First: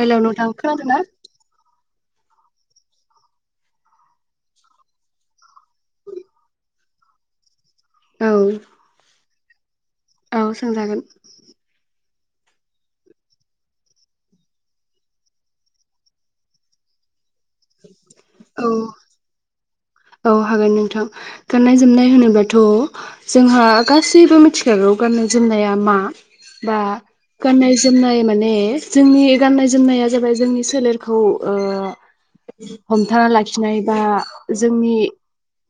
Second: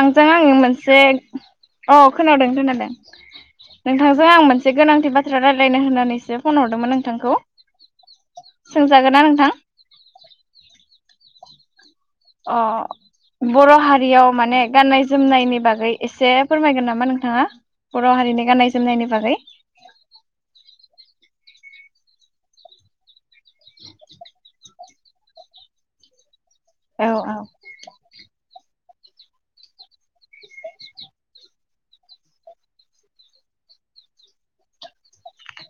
Hello नोंथां आंनि खोनादोंना मोनसे अ खोनादों खोनादों नोंथांजों आं मोनसे गोनांथि बाथ्रा रायलायनो होननानैसो फन हरदोंमोन नोंथांखौ। औ सोंजागोना नोंथां? औ सोंजागोन। अ बर' हारियाव माने गाननाय जोमनायनि बागै एसे फोरमायगोन नामा नोंथाङा? बर' हारिनि औ गाननाय जोमनायनि बागै। औ हागोन नोंथां गाननाय जोमनाय होनोबाथ' जोंहा गासैबो मिथिखागौ गाननाय जोमनाया मा। बा औ औ गाननाय जोमनाय माने जोंनि गाननाय जोमनाया जाबाय जोंनि सोलेरखौ ओ हमथाना लाखिनाय बा ज जोंनि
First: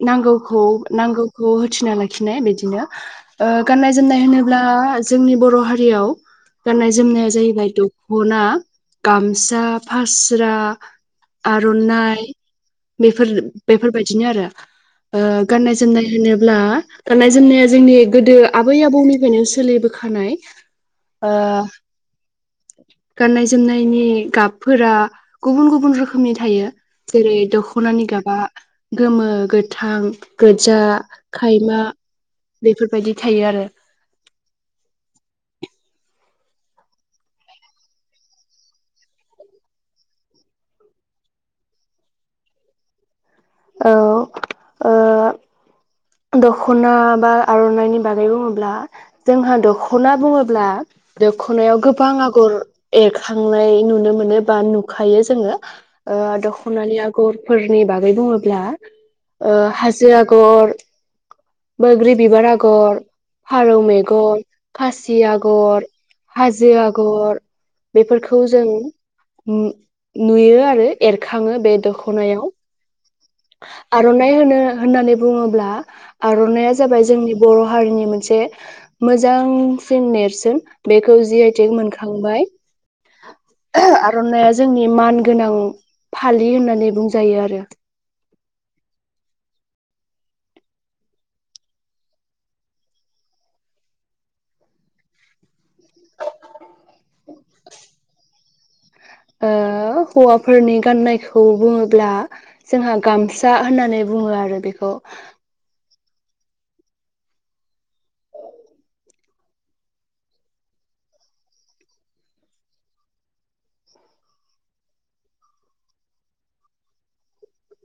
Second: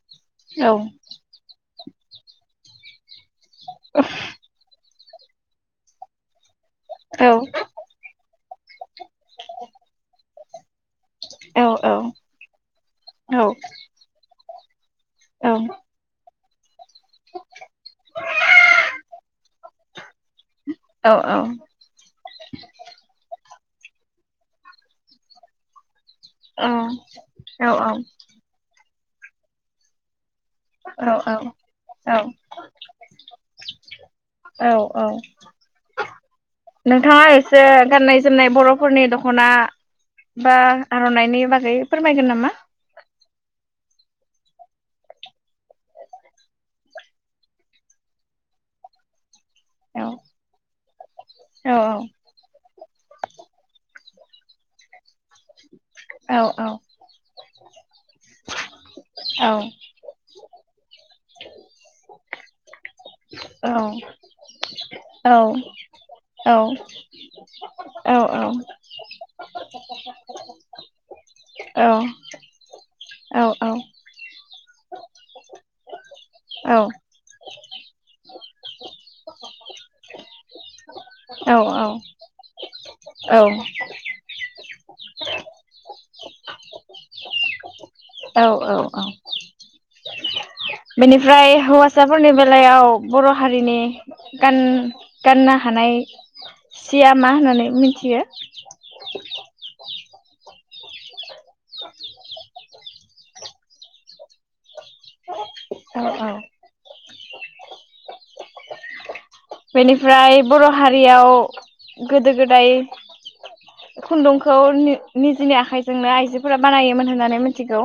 नांगौखौ औ नांगौखौ उथिना लाखिनाय बिदिनो ओ गाननाय जोमनाय होनोब्ला जोंनि बर' हारियाव गाननाय औ जोमनाया जाहैबाय दखना गामसा फास स्रा औ आरनाइ बेफोर। औ बायदिनो आरो। गाननाय औ जोमनाय होनोब होनब्ला। गाननाय जोमनाया जोंनि गोदो आबै आबौनिफ्रायनो सो सोलिबो खानाय औ ओ गाननाय-जो जोमनायनि गाबफोरा गुबुन गुबुन रोखोम रोखोमनि थायो जेरै दखनानि गाबा गोमो गोथां। गोजा औ खायमा बेफोरबायदि थायो आरो। औ औ नोंथाङा एसे गाननाय जोमनाय बरफोरनि दखना बा आरनाइनि बागै फोरमायगोन नामा। औ दखना बा आरनाइनि बागै बुङोब्ला जोंहा औ दखना बुङोब्ला औ दखनायाव गोबां आगर एरखांनाय नुनो मोन मोनो बा नुखायो जोङो दखनानि आगरफोरनि बागै बुङोब ब्ला हाजो आग र बैग्रि बिबार आगर फारौ मेगन खासि आगर हाजो आगर बेफोरखौ जों नु-नुयो आरो एरखाङो बे दखनायाव आरनाइ होनो होननानै बुङोब्ला आरनाइया जाबाय जोंनि बर' हारिनि मोनसे मोजांसिन नेरसोन बेखौ जि आइ टेक मोनखांबाय औ आरनाइया जोंनि मान गोनां फालि होननानै बुंजायो आरो। औ औ औ औ बेनिफ्राय हौवासाफोरनि बेलायाव बर' हारिनि गान गाननो हानाय सिया मा होननानै मिथियो। ओ हौवाफोरनि गाननायखौ बुङोब्ला जोंहा गामसा होननानै बुङो आरो बेखौ। [inaudible] औ औ। बेनिफ्राय बर' हारियाव गोदो गोदाय खुन्दुंखौ निजिनि आखाइजोंनो आइजोफोरा बानायोमोन होननानै मिथिगौ।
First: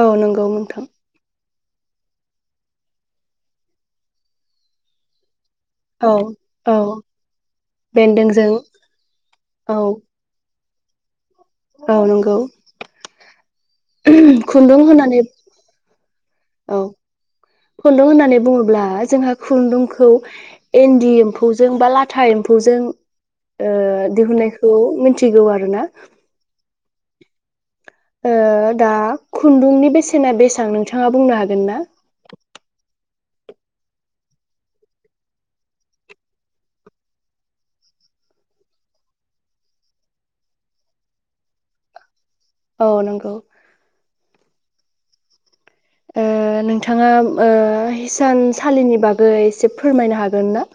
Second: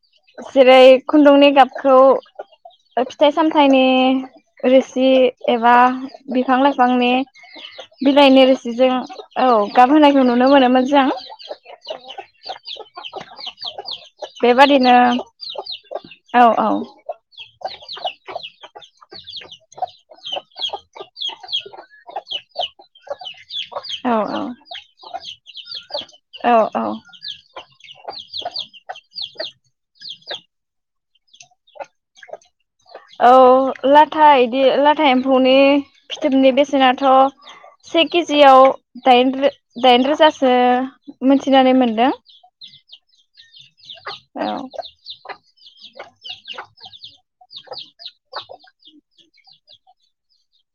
औ नंगौ जेरै नोंथां खुन्दुंनि गाब खौ फिथाइ सामथाइनि रोसि एबा औ बिफां औ लाइफांनि बिलाइनि बेन्दोंजों रोसिजों औ। गाब होनायखौ नुनो मोनोमोन। जों। औ नंगौ। खुन्दुं बेबादिनो होनानै औ खुन्दुं होननानै बुङोब्ला जोंहा खुन्दुंखौ इन्दि एम्फौजों बा लाथा एम्फौजों ओ औ दिहुननायखौ मिथि थिगौ आरो ना औ औ। ओ दा खुन्दुंनि बेसेना बेसेबां नोंथाङा बुंनो हागोन ना। औ लाथा इदि लाथा एम्फौनि फिथोबनि बेसेनाथ से केजियाव दा दाइन रोजासो मिथिनानै मोनदों। औ नोंगौ। औ। ओ नोंथाङा ओ हिसानसालिनि बागै एसे फोरमायनो हागोन ना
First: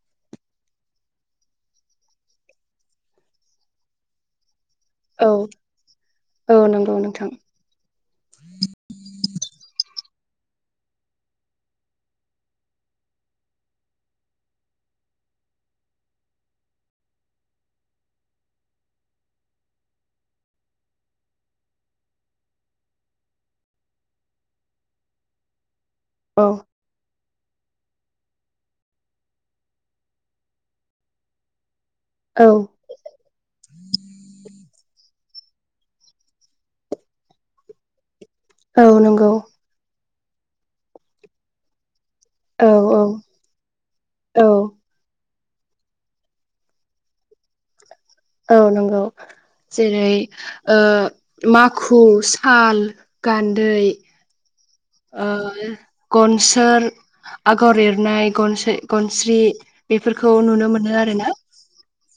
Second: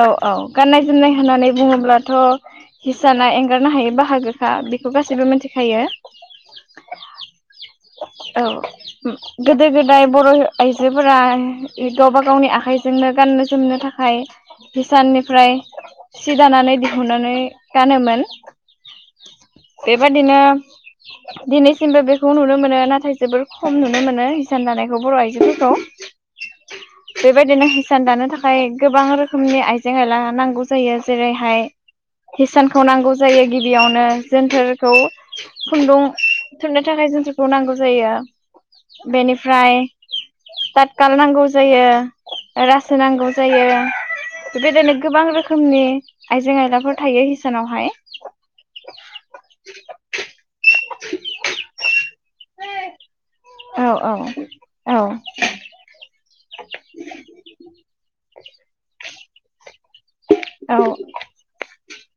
औ औ गाननाय जोमनाय होननानै बुङोब्लाथ हिसाना एंगारनो हायो बाहागोखा बेखौ गासैबो औ मिथिखायो औ नोंगौ नोंथां। औ गोदो गोदाय बर' आइजोफोरा गावबा गावनि आखाइजोंनो गाननो जोमनो थाखाय हिसाननिफ्राय सि दानानै दिहुननानै गानोमोन बेबादिनो दिनैसिमबो बेखौ नुनो मोनो। नाथाय जोबोर खम नुनो मोनो हिसान दानायखौ बर' आइजोफोरखौ औ। बेबायदिनो हिसान दानो थाखाय गोबां रोखोमनि आइजें आइला नांगौ जायो जेरैहाय औ हिसानखौ नांगौ जायो गिबियावनो जोनथोरखौ खुन्दुं थुननो थाखाय जों नांगौ जायो। औ नंगौ बेनिफ्राय तातकाल नांगौ जायो। औ रासो औ नांगौ जायो औ बेबायदिनो गोबां रोखोम। रोखोमनि आइजें आयलाफोर थायो हिसानावहाय। औ नंगौ जेरै ओ मा खु साल औ गान्दै औ औ ओ गन सोर आगर एरनाय गनसो गनस्रि बेफोरखौ नुनो मोनो आरो ना।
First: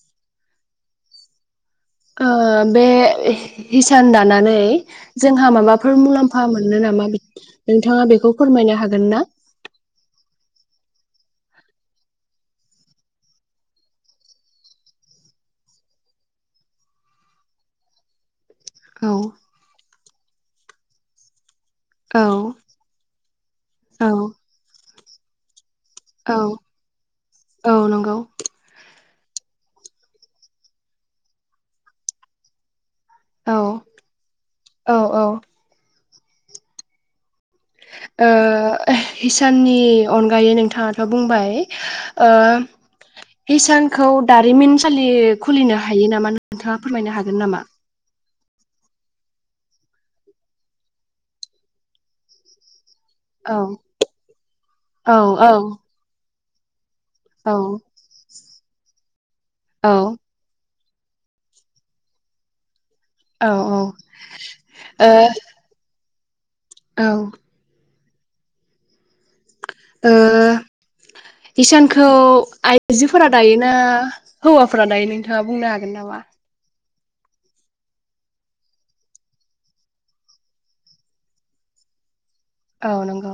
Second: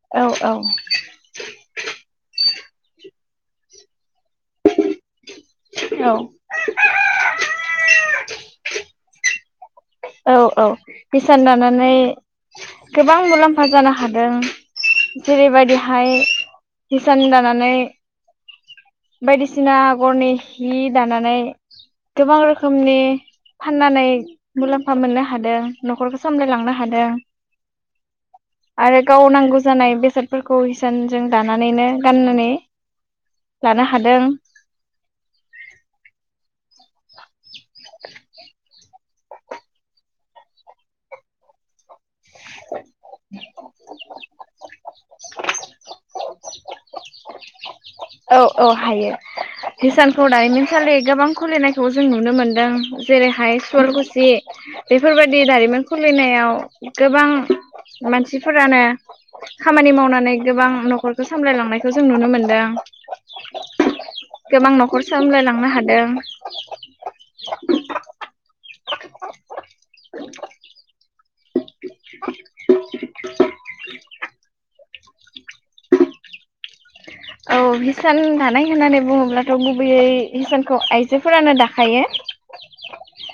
औ औ ओ बे हिसान दानानै जोंहा माबाफोर औ मुलाम्फा मोनो नामा नोंथाङा बेखौ फोरमायनो हागोन ना? औ औ हिसान दानानै गोबां मुलाम्फा जानो हादों जेरैबादिहाय हिसान दानानै औ बायदिसिना गरनि हि दानानै औ गोबां रोखोमनि फाननानै औ मुलाम्फा मोननो हादों न'खरखौ औ सामलायलांनो हादों औ नंगौ आरो गाव नांगौ जानाय बेसादफोरखौ हिसानजों दानानैनो गाननानै औ लानो हादों औ औ। ओ हिसाननि अनगायै नोंथाङाथ' बुंबाय। ओ हिसानखौ दारिमिनसालि खुलिनो हायो नामा नोंथाङा फोरमायनो हागोन नामा? औ औ हायो, हिसानखौ दानिमिनसालि गोबां खुलिनायखौ जों नुनो मोनदों। औ जेरैहाय सुवालखुसि औ बेफोरबायदि औ दारिमिन खुलिनायाव गोबां औ मानसिफोरानो औ खामानि मावनानै गोबां न'ख खरखो सामलायलांनायखौ जों नुनो मोन्दों। औ ओ गोबां न'खर सामलायलांनो हादों। औ ओ हिसानखौ आइजोफोरा दायो ना हौवाफोरा दायो नोंथाङा बुंनो हागोन नामा? औ हिसान दानाय होननानै बुङोब्लाथ' गुबैयै हिसानखौ आइजोफोरानो दाखायो। औ नंगौ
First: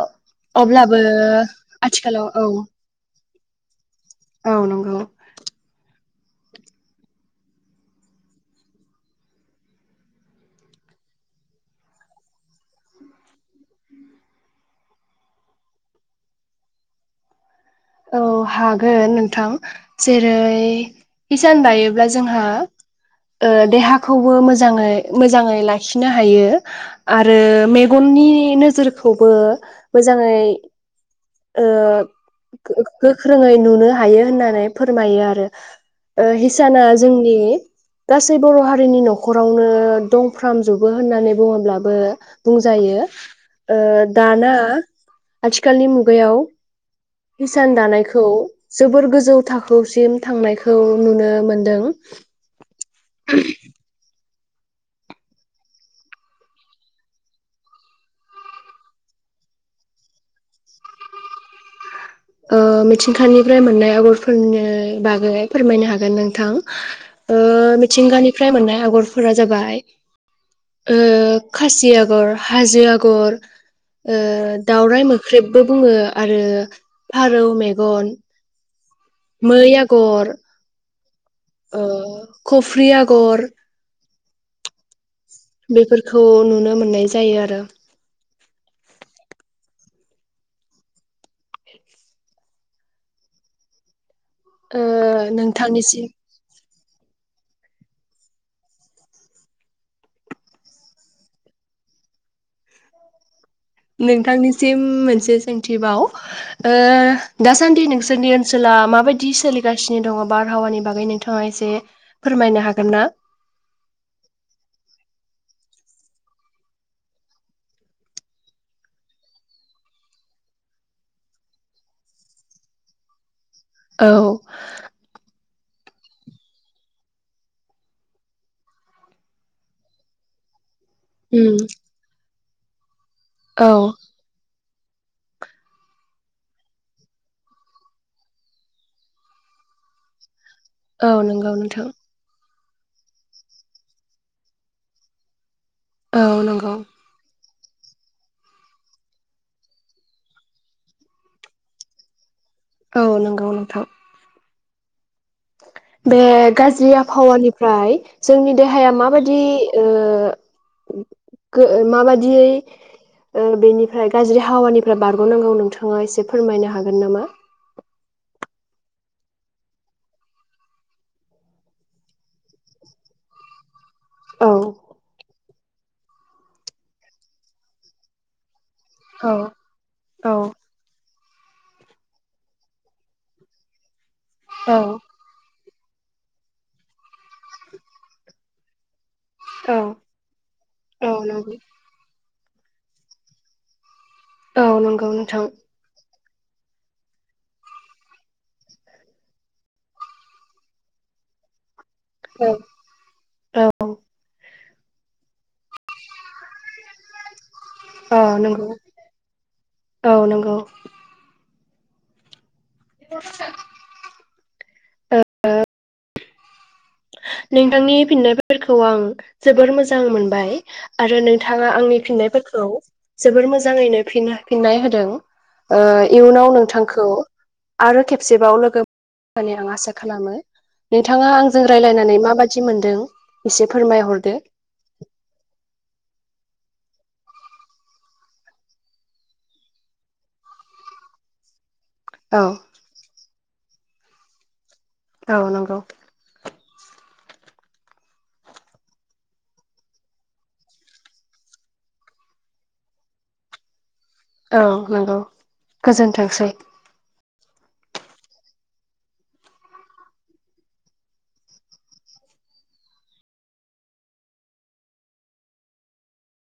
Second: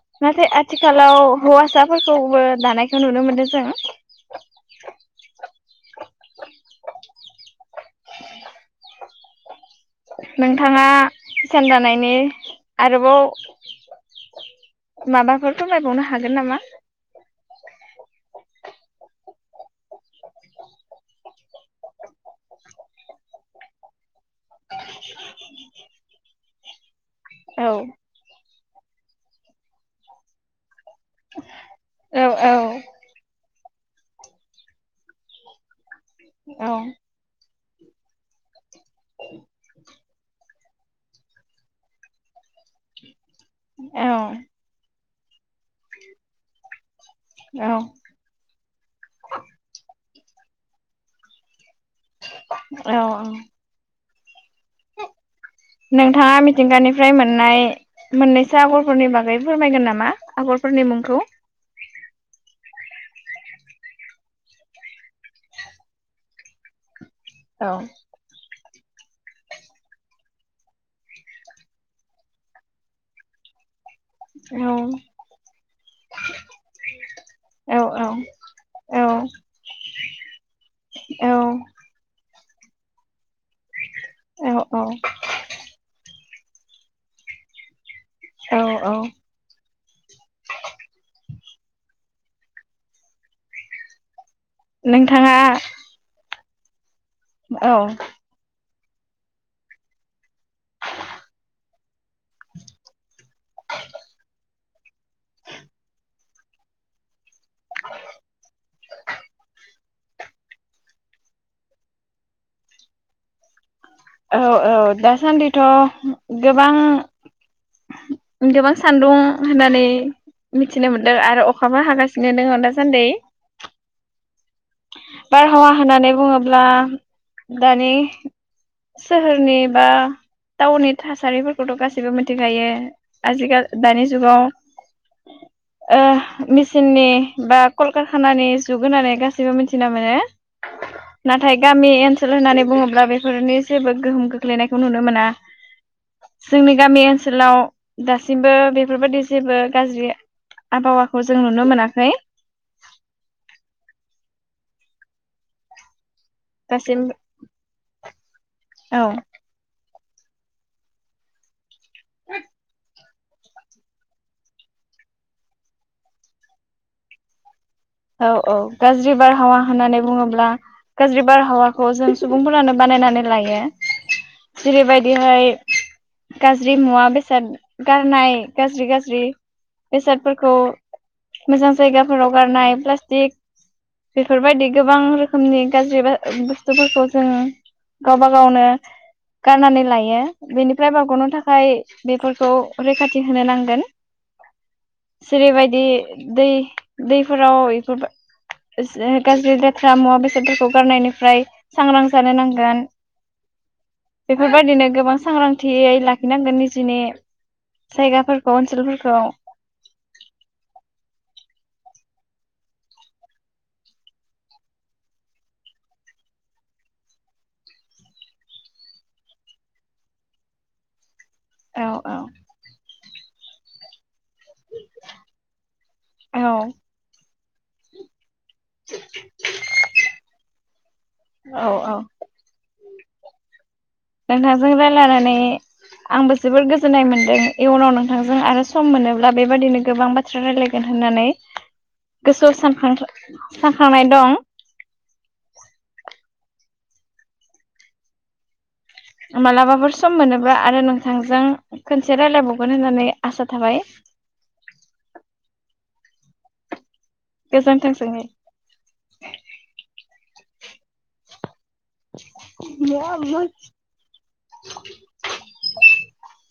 अ नाथाय अब्लाबो आथिखालाव आथिखालाव हौवासाफोरखौबो औ दानायखौ नुनो मोनदों जों औ नंगौ। नोंथाङा हिसान दानायनि आरोबाव माबाफोर फोरमायबावनो हागोन नामा? औ हागोन नोंथां जेरै हिसान दायोब्ला जोंहा देहा खौबो मोजाङै मोजाङै लाखिनो हायो। आरो औ औ मेगननि नो जोरखौबो मोजाङै ओ औ गोख्रोङैनो नुनो हायो होननानै फोरमायो आरो औ हिसाना जोंनि गासै बर' हा जोंनि नखरावनो दंफ्रामजोबो होननानै बुङोब्लाबो बुंजायो ओ दाना औ आथिखालनि मु गायाव औ हिसान दानायखौ जोबोर गोजौ थाखोसिम थांनायखौ नुनो मोनदों। औ नोंथाङा मिथिंगानिफ्राय मोननाय मोननैसो आगरफोरनि बागै फोरमायगोन नामा आगरफोरनि मुंखौ। ओ मिथिंखानिफ्राय मोननाय आगरफोरनि बागै फोरमायनो हागोन नोंथां। ओ औ मिथिंगानिफ्राय मोननाय आं आगरफोरा जाबाय ओ खासि आगर, हाजो आगर ओ औ दावराइ मोख्रेबबो बुङो आरो रौ औ मेगन औ औ मै आगर औ कफ्रि आगर औ औ बेफोरखौ नुनो मोननाय जायो, आरो । औ औ ओ नोंथाङा नोंथांनिसिम औ नोंथांनि मोनसे सोंथि बाव ओ दासान्दि नोंसोरनि ओनसोला माबायदि सोलिगासिनो दङ बारहावानि बागै नोंथाङा एसे फोरमायनो हागोन ना? औ औ दासान्दिथ गोबां गोबां सान्दुं होननानै मिथिनो मोनदों आरो अखाबो हागासिनो दङ दासान्दि। औ हावा होननानै बुङोब्ला दानि सोहोरनिबा टाउननि उम थासारिफोरखौथ गासिबो मोन थाखायो। आजिखाल औ दानि जुगाव ओ मिसिननि बा कलकारखानानि जुग होननानै गासैबो मिथिना मोनो। औ नंगौ नाथाय नोंथां गामि ओनसोल होननानै बुङोब्ला बेफोरनि जेबो गोहोम खोख्लैनायखौ नुनो मोना। औ नंगौ जोंनि गामि ओनसोलाव दासिमबो बेफोरबाददि जेबो गाज्रि आबहावाखौ जों नुनो मोनाखै। औ नंगौ नोंथां [inaudible] बे गाज्रि दासिम आबहावानिफ्राय जोंनि देहाया औ माबायदि ओ ओ गो माबादियै ओ बेनिफ्राय गाज्रि हावानिफ्राय बारगनांगौ नोंथाङा एसे फोरमायनो हागोन नामा? औ औ गाज्रि बारहावा होननानै बुङोब्ला गाज्रि बारहावाखौ जों सुबुंफोरानो बानायनानै लायो। औ जेरैबायदिहाय गाज्रि मुवा बेसाद गारनाय गाज्रि गाज्रि औ औ बेसादफोरखौ मोजां जायगाफोराव गारनाय प्लास्टिक बेफोरबायदि गोबां रोखोमनि गाज्रि बा बुस्थुफोरखौ जोङो गावबा गावनो औ गारनानै लायो। बेनिफ्राय औ बारगनो नंगौ थाखाय बेफोर खौ रैखाथि होनो नांगोन। औ नोंगौ नोंथां जेरैबायदि दै दैफ्राव ए [unintelligible] गाज्रि लेथ्रा मुवा बेसादफोरखौ गारनायनिफ्राय सांग्रां जानो औ नांगोन। औ बेफोर बेबायदिनो गोबां सांग्रांथियै लाखिनांगोन निजिनि औ जायगाफोरखौ नोंगौ ओनसोलफोरखौ औ नोंगौ ओ ओ नोंथांनि फिन्नायफोरखौ आं जोबोर मोजां मोनबाय आरो नों थाङा औ आंनि फिननायफोरखौ जोबोर मोजाङैनो फिनो फिननाय होदों ओ औ इयुनाव औ नोंथांखौ आरो खेब सेबाव लोगोब माने आं आसा खालामो नोंथाङा औ आंजों रायलायनानै माबाददि मोनदों? इसे नोंथां जों रायलायनानै आंबो जोबोर गोजोन्नाय मोनदों इयुनाव नोंथांजों आरो सम मोनोब्ला बेबादिनो गोबां बाथ्रा रायलायगोन होननानै औ गोसोआव‌ सानखांथो साखांनाय दं। औ नंगौ। मालाबाफोर सम मोनोबा आरो नोंथांजों खोनसे रायलायबावगोन होननानै आसा थाबाय। औ नोंगौ गोजोनथोंसै। गोजोनथों सोंनि [unintelligible]